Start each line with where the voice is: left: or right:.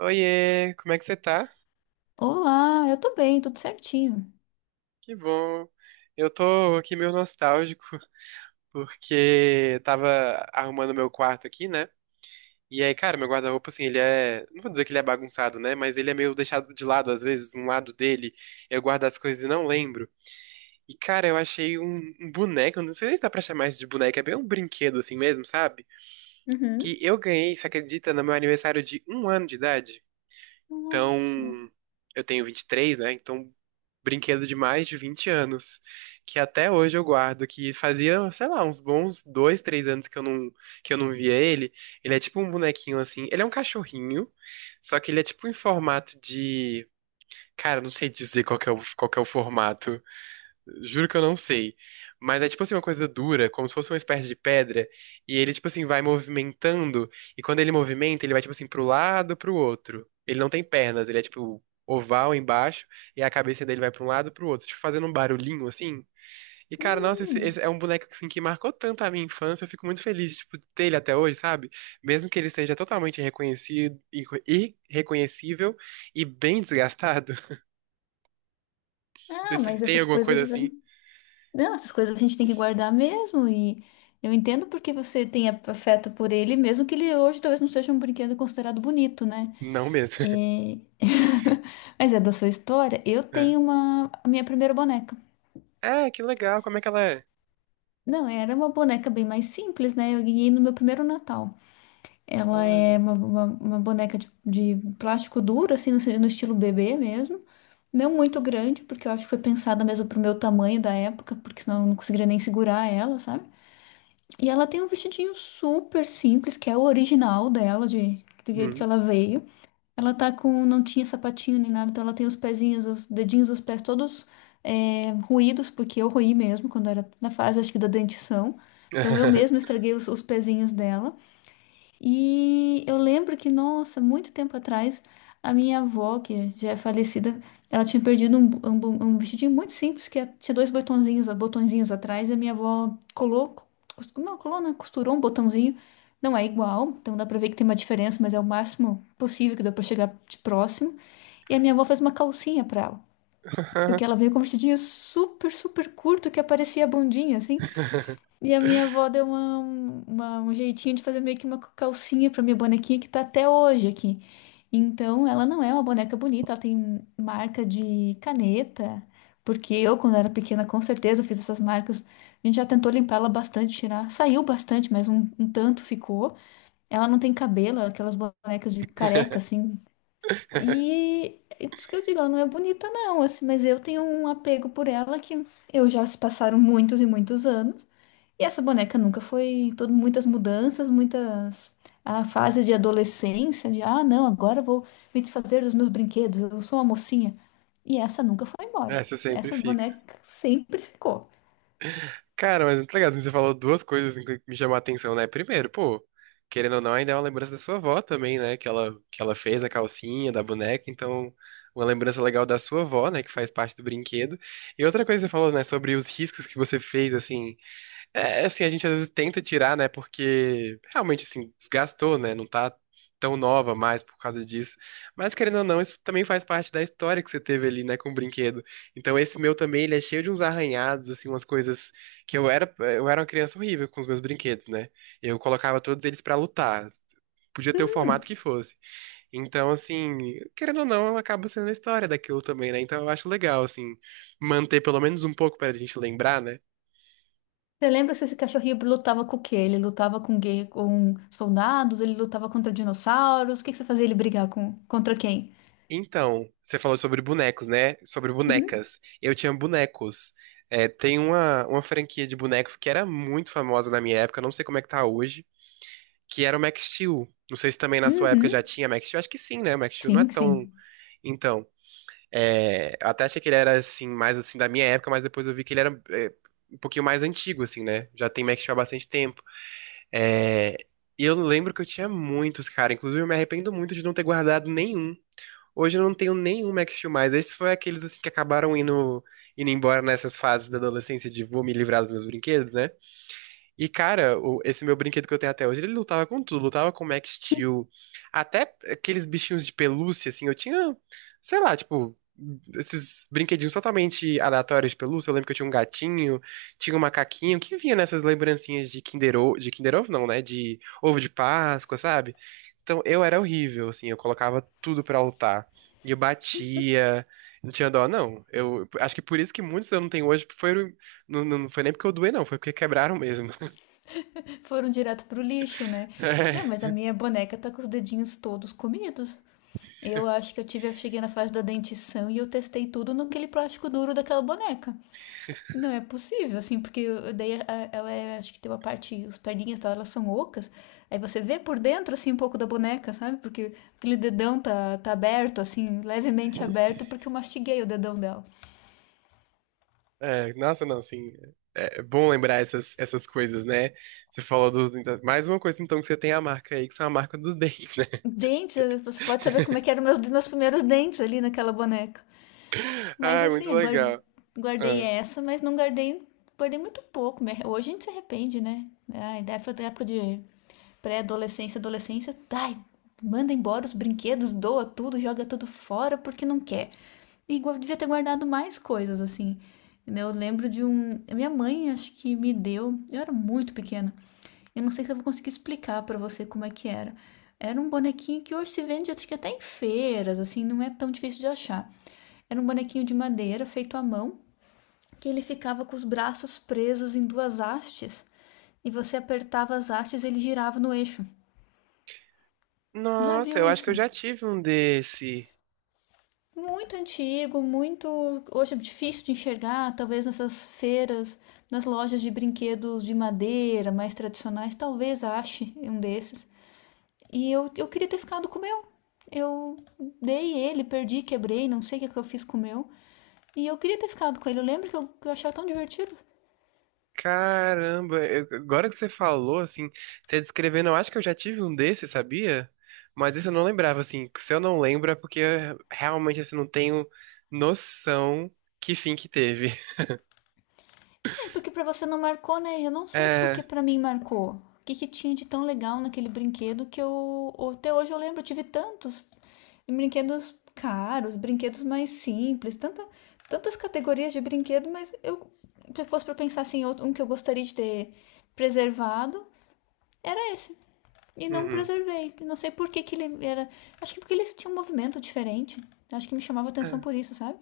right: Oiê, como é que você tá?
left: Olá, eu tô bem, tudo certinho.
right: Que bom. Eu tô aqui meio nostálgico, porque tava arrumando meu quarto aqui, né? E aí, cara, meu guarda-roupa, assim, ele é. Não vou dizer que ele é bagunçado, né? Mas ele é meio deixado de lado, às vezes, um lado dele. Eu guardo as coisas e não lembro. E, cara, eu achei um boneco, eu não sei se dá pra chamar isso de boneco, é bem um brinquedo assim mesmo, sabe? Que
left: Uhum.
right: eu ganhei, você acredita, no meu aniversário de um ano de idade?
left: Nossa.
right: Então, eu tenho 23, né? Então, brinquedo de mais de 20 anos, que até hoje eu guardo, que fazia, sei lá, uns bons dois, três anos que eu não via ele. Ele é tipo um bonequinho assim, ele é um cachorrinho, só que ele é tipo em formato de, cara, eu não sei dizer qual que é o formato. Juro que eu não sei. Mas é tipo assim uma coisa dura, como se fosse uma espécie de pedra. E ele, tipo assim, vai movimentando. E quando ele movimenta, ele vai, tipo assim, pro lado, pro outro. Ele não tem pernas, ele é, tipo, oval embaixo. E a cabeça dele vai pra um lado, pro outro. Tipo, fazendo um barulhinho assim. E, cara, nossa, esse
left: Hum.
right: é um boneco assim, que marcou tanto a minha infância. Eu fico muito feliz, tipo, de ter ele até hoje, sabe? Mesmo que ele seja totalmente reconhecido, irreconhecível e bem desgastado. Não sei
left: Ah,
right: se você
left: mas
right: tem
left: essas
right: alguma coisa
left: coisas a
right: assim.
left: gente... Não, essas coisas a gente tem que guardar mesmo e eu entendo porque você tem afeto por ele, mesmo que ele hoje talvez não seja um brinquedo considerado bonito, né?
right: Não mesmo.
left: É... Mas é da sua história. Eu tenho uma a minha primeira boneca.
right: É, que legal. Como é que ela é?
left: Não, era uma boneca bem mais simples, né? Eu ganhei no meu primeiro Natal. Ela
right: Olha.
left: é uma boneca de plástico duro, assim, no, no estilo bebê mesmo. Não muito grande, porque eu acho que foi pensada mesmo pro meu tamanho da época, porque senão eu não conseguiria nem segurar ela, sabe? E ela tem um vestidinho super simples, que é o original dela, de, do jeito que
right: Hum.
left: ela veio. Ela tá com, não tinha sapatinho nem nada, então ela tem os pezinhos, os dedinhos dos pés todos ruídos, porque eu roí mesmo quando era na fase, acho que da dentição. Então eu mesma estraguei os pezinhos dela. E eu lembro que, nossa, muito tempo atrás, a minha avó, que já é falecida, ela tinha perdido um, um vestidinho muito simples, que é, tinha dois botõezinhos, botõezinhos atrás, e a minha avó colou, cos- não, colou, né? Costurou um botãozinho. Não é igual, então dá pra ver que tem uma diferença, mas é o máximo possível que dá pra chegar de próximo. E a minha avó fez uma calcinha pra ela, porque ela veio com um vestidinho super, super curto que aparecia a bundinha, assim. E a minha avó deu um jeitinho de fazer meio que uma calcinha pra minha bonequinha que tá até hoje aqui. Então, ela não é uma boneca bonita, ela tem marca de caneta, porque eu, quando era pequena, com certeza fiz essas marcas. A gente já tentou limpar ela bastante, tirar. Saiu bastante, mas um tanto ficou. Ela não tem cabelo, aquelas bonecas de careca, assim. E é isso que eu digo, ela não é bonita, não, assim, mas eu tenho um apego por ela que eu já se passaram muitos e muitos anos. E essa boneca nunca foi todo, muitas mudanças, muitas fases de adolescência, de não, agora eu vou me desfazer dos meus brinquedos, eu sou uma mocinha. E essa nunca foi embora.
right: Essa sempre
left: Essa
right: fica.
left: boneca sempre ficou.
right: Cara, mas muito legal. Assim, você falou duas coisas assim, que me chamou a atenção, né? Primeiro, pô, querendo ou não, ainda é uma lembrança da sua avó também, né? Que ela fez a calcinha da boneca. Então, uma lembrança legal da sua avó, né? Que faz parte do brinquedo. E outra coisa que você falou, né? Sobre os riscos que você fez, assim. É, é assim, a gente às vezes tenta tirar, né? Porque realmente, assim, desgastou, né? Não tá tão nova mais por causa disso. Mas, querendo ou não, isso também faz parte da história que você teve ali, né? Com o brinquedo. Então, esse meu também, ele é cheio de uns arranhados, assim, umas coisas que eu era uma criança horrível com os meus brinquedos, né? Eu colocava todos eles pra lutar. Podia ter o
left: Hum,
right: formato que fosse. Então, assim, querendo ou não, acaba sendo a história daquilo também, né? Então, eu acho legal, assim, manter pelo menos um pouco pra gente lembrar, né?
left: você lembra se esse cachorrinho lutava com o quê? Ele lutava com, com soldados, ele lutava contra dinossauros, o que que você fazia ele brigar com, contra quem?
right: Então, você falou sobre bonecos, né? Sobre
left: Uhum.
right: bonecas. Eu tinha bonecos. É, tem uma franquia de bonecos que era muito famosa na minha época, não sei como é que tá hoje, que era o Max Steel. Não sei se também na sua época já
left: Uhum.
right: tinha Max Steel. Acho que sim, né? O Max Steel não é
left: Sim,
right: tão.
left: sim.
right: Então, é, eu até achei que ele era assim, mais assim da minha época, mas depois eu vi que ele um pouquinho mais antigo, assim, né? Já tem Max Steel há bastante tempo. É, e eu lembro que eu tinha muitos, cara. Inclusive, eu me arrependo muito de não ter guardado nenhum. Hoje eu não tenho nenhum Max Steel mais. Esses foi aqueles assim, que acabaram indo embora nessas fases da adolescência de vou me livrar dos meus brinquedos, né? E, cara, esse meu brinquedo que eu tenho até hoje, ele lutava com tudo, lutava com Max Steel, até aqueles bichinhos de pelúcia, assim, eu tinha, sei lá, tipo, esses brinquedinhos totalmente aleatórios de pelúcia, eu lembro que eu tinha um gatinho, tinha um macaquinho, que vinha nessas lembrancinhas de Kinder Ovo não, né, de ovo de Páscoa, sabe? Então, eu era horrível, assim, eu colocava tudo pra lutar, e eu batia. Não tinha dó, não. Eu acho que por isso que muitos eu não tenho hoje foi, não, não foi nem porque eu doei, não. Foi porque quebraram mesmo.
left: Foram direto pro lixo, né? Não, mas a
right: É,
left: minha boneca tá com os dedinhos todos comidos. Eu acho que eu tive, eu cheguei na fase da dentição e eu testei tudo naquele plástico duro daquela boneca. Não é possível, assim, porque eu- daí a- ela é, acho que tem uma parte, os perninhas dela elas são ocas. Aí você vê por dentro, assim, um pouco da boneca, sabe? Porque aquele dedão tá aberto, assim, levemente aberto, porque eu mastiguei o dedão dela.
right: nossa, não, assim, é é bom lembrar essas coisas, né? Você falou dos. Mais uma coisa, então, que você tem a marca aí, que são a marca dos dentes, né?
left: Dentes, você pode saber como é que eram meus primeiros dentes ali naquela boneca. Mas
right: Ah, muito
left: assim, eu
right: legal.
left: guardei
right: Ah.
left: essa, mas não guardei, guardei muito pouco. Hoje a gente se arrepende, né? Ai, da época de pré-adolescência, adolescência, ai, manda embora os brinquedos, doa tudo, joga tudo fora porque não quer. E devia ter guardado mais coisas, assim, né? Eu lembro de um. Minha mãe, acho que me deu. Eu era muito pequena. Eu não sei se eu vou conseguir explicar pra você como é que era. Era um bonequinho que hoje se vende, acho que até em feiras, assim, não é tão difícil de achar. Era um bonequinho de madeira feito à mão, que ele ficava com os braços presos em duas hastes e você apertava as hastes e ele girava no eixo. Já
right: Nossa,
left: viu
right: eu acho que eu
left: isso?
right: já tive um desse.
left: Muito antigo, muito, hoje é difícil de enxergar, talvez nessas feiras, nas lojas de brinquedos de madeira mais tradicionais, talvez ache um desses. E eu queria ter ficado com o meu. Eu dei ele, perdi, quebrei, não sei o que, é que eu fiz com o meu. E eu queria ter ficado com ele. Eu lembro que que eu achava tão divertido.
right: Caramba, agora que você falou, assim, você descrevendo, eu acho que eu já tive um desse, sabia? Mas isso eu não lembrava, assim. Se eu não lembro, é porque eu realmente, assim, não tenho noção que fim que teve.
left: É, porque pra você não marcou, né? Eu não sei
right: É.
left: porque pra mim marcou. O que que tinha de tão legal naquele brinquedo que eu até hoje eu lembro, eu tive tantos brinquedos caros, brinquedos mais simples, tanta, tantas categorias de brinquedo, mas eu, se fosse pra pensar assim, um que eu gostaria de ter preservado, era esse. E não
right: Uhum.
left: preservei. Não sei por que que ele era, acho que porque ele tinha um movimento diferente. Acho que me chamava atenção
right: É.
left: por isso, sabe?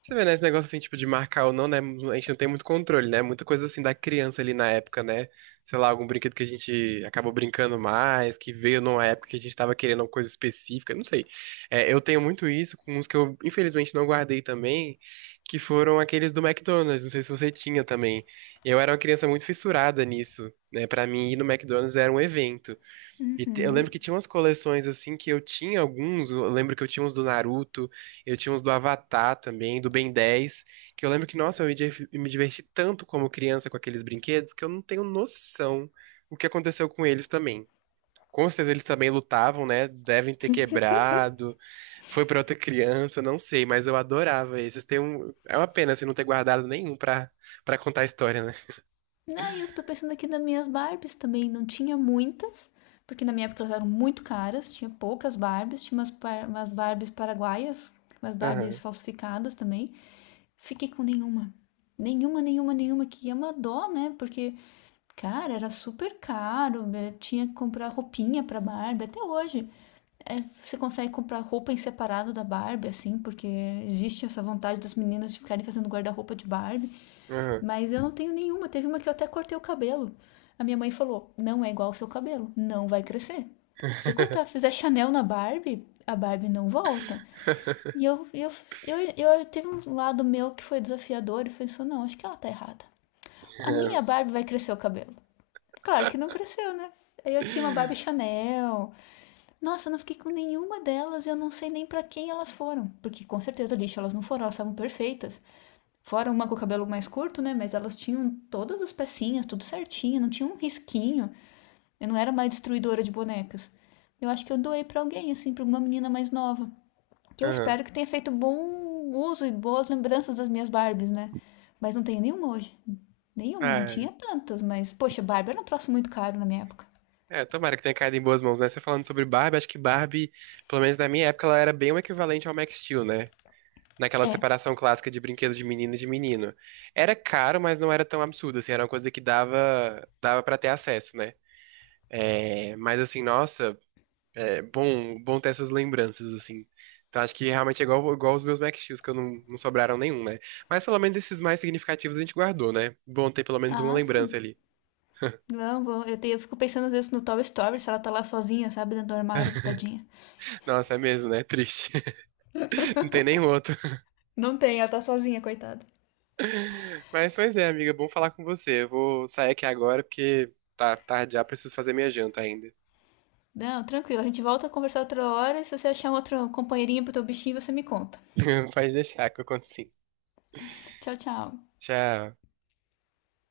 right: Você vê, né, esse negócio assim, tipo, de marcar ou não, né? A gente não tem muito controle, né? Muita coisa assim da criança ali na época, né? Sei lá, algum brinquedo que a gente acabou brincando mais, que veio numa época que a gente tava querendo uma coisa específica, não sei. É, eu tenho muito isso com uns que eu, infelizmente, não guardei também, que foram aqueles do McDonald's, não sei se você tinha também. Eu era uma criança muito fissurada nisso, né? Pra mim, ir no McDonald's era um evento. E eu lembro que tinha umas coleções assim que eu tinha alguns, eu lembro que eu tinha uns do Naruto, eu tinha uns do Avatar também, do Ben 10, que eu lembro que, nossa, eu me diverti tanto como criança com aqueles brinquedos que eu não tenho noção o que aconteceu com eles também. Com certeza eles também lutavam, né? Devem ter quebrado, foi pra outra criança, não sei, mas eu adorava esses. Tem um. É uma pena assim, não ter guardado nenhum pra, pra contar a história, né?
left: Não, e eu tô pensando aqui nas minhas Barbies também. Não tinha muitas, porque na minha época elas eram muito caras, tinha poucas Barbies, tinha umas, umas Barbies paraguaias, umas Barbies
right: Aham,
left: falsificadas também. Fiquei com nenhuma. Nenhuma, nenhuma, nenhuma, que é uma dó, né? Porque, cara, era super caro, né? Tinha que comprar roupinha pra Barbie, até hoje. É, você consegue comprar roupa em separado da Barbie, assim, porque existe essa vontade das meninas de ficarem fazendo guarda-roupa de Barbie.
right: aham.
left: Mas eu não tenho nenhuma. Teve uma que eu até cortei o cabelo. A minha mãe falou: não é igual ao seu cabelo, não vai crescer. Se você cortar, fizer Chanel na Barbie, a Barbie não volta. E eu teve um lado meu que foi desafiador e pensou, não, acho que ela tá errada. A minha Barbie vai crescer o cabelo. Claro que não cresceu, né? Eu tinha uma Barbie Chanel. Nossa, eu não fiquei com nenhuma delas, eu não sei nem para quem elas foram. Porque com certeza lixo elas não foram, elas estavam perfeitas. Fora uma com o cabelo mais curto, né? Mas elas tinham todas as pecinhas, tudo certinho, não tinha um risquinho. Eu não era mais destruidora de bonecas. Eu acho que eu doei pra alguém, assim, pra uma menina mais nova. Que eu
right: Aham.
left: espero que tenha feito bom uso e boas lembranças das minhas Barbies, né? Mas não tenho nenhuma hoje. Nenhuma, não
right: Ah,
left: tinha tantas, mas, poxa, Barbie era um troço muito caro na minha época.
right: é, tomara que tenha caído em boas mãos, né? Você falando sobre Barbie, acho que Barbie, pelo menos na minha época, ela era bem o equivalente ao Max Steel, né? Naquela separação clássica de brinquedo de menino e de menino. Era caro, mas não era tão absurdo, assim, era uma coisa que dava, dava para ter acesso, né? É, mas assim, nossa, é bom, bom ter essas lembranças, assim. Então acho que realmente é igual, igual os meus Max Steels, que eu não sobraram nenhum, né? Mas pelo menos esses mais significativos a gente guardou, né? Bom ter pelo menos uma
left: Ah,
right: lembrança
left: sim.
right: ali.
left: Não, eu fico pensando às vezes no Toy Story, se ela tá lá sozinha, sabe, dentro do armário, tadinha.
right: Nossa, é mesmo, né? Triste. Não tem nenhum outro.
left: Não tem, ela tá sozinha, coitada.
right: Mas, pois é, amiga, bom falar com você. Eu vou sair aqui agora porque tá tarde já, preciso fazer minha janta ainda.
left: Não, tranquilo. A gente volta a conversar outra hora. E se você achar um outro companheirinho pro teu bichinho, você me conta.
right: Pode deixar que eu conto sim.
left: Tchau, tchau.
right: Tchau.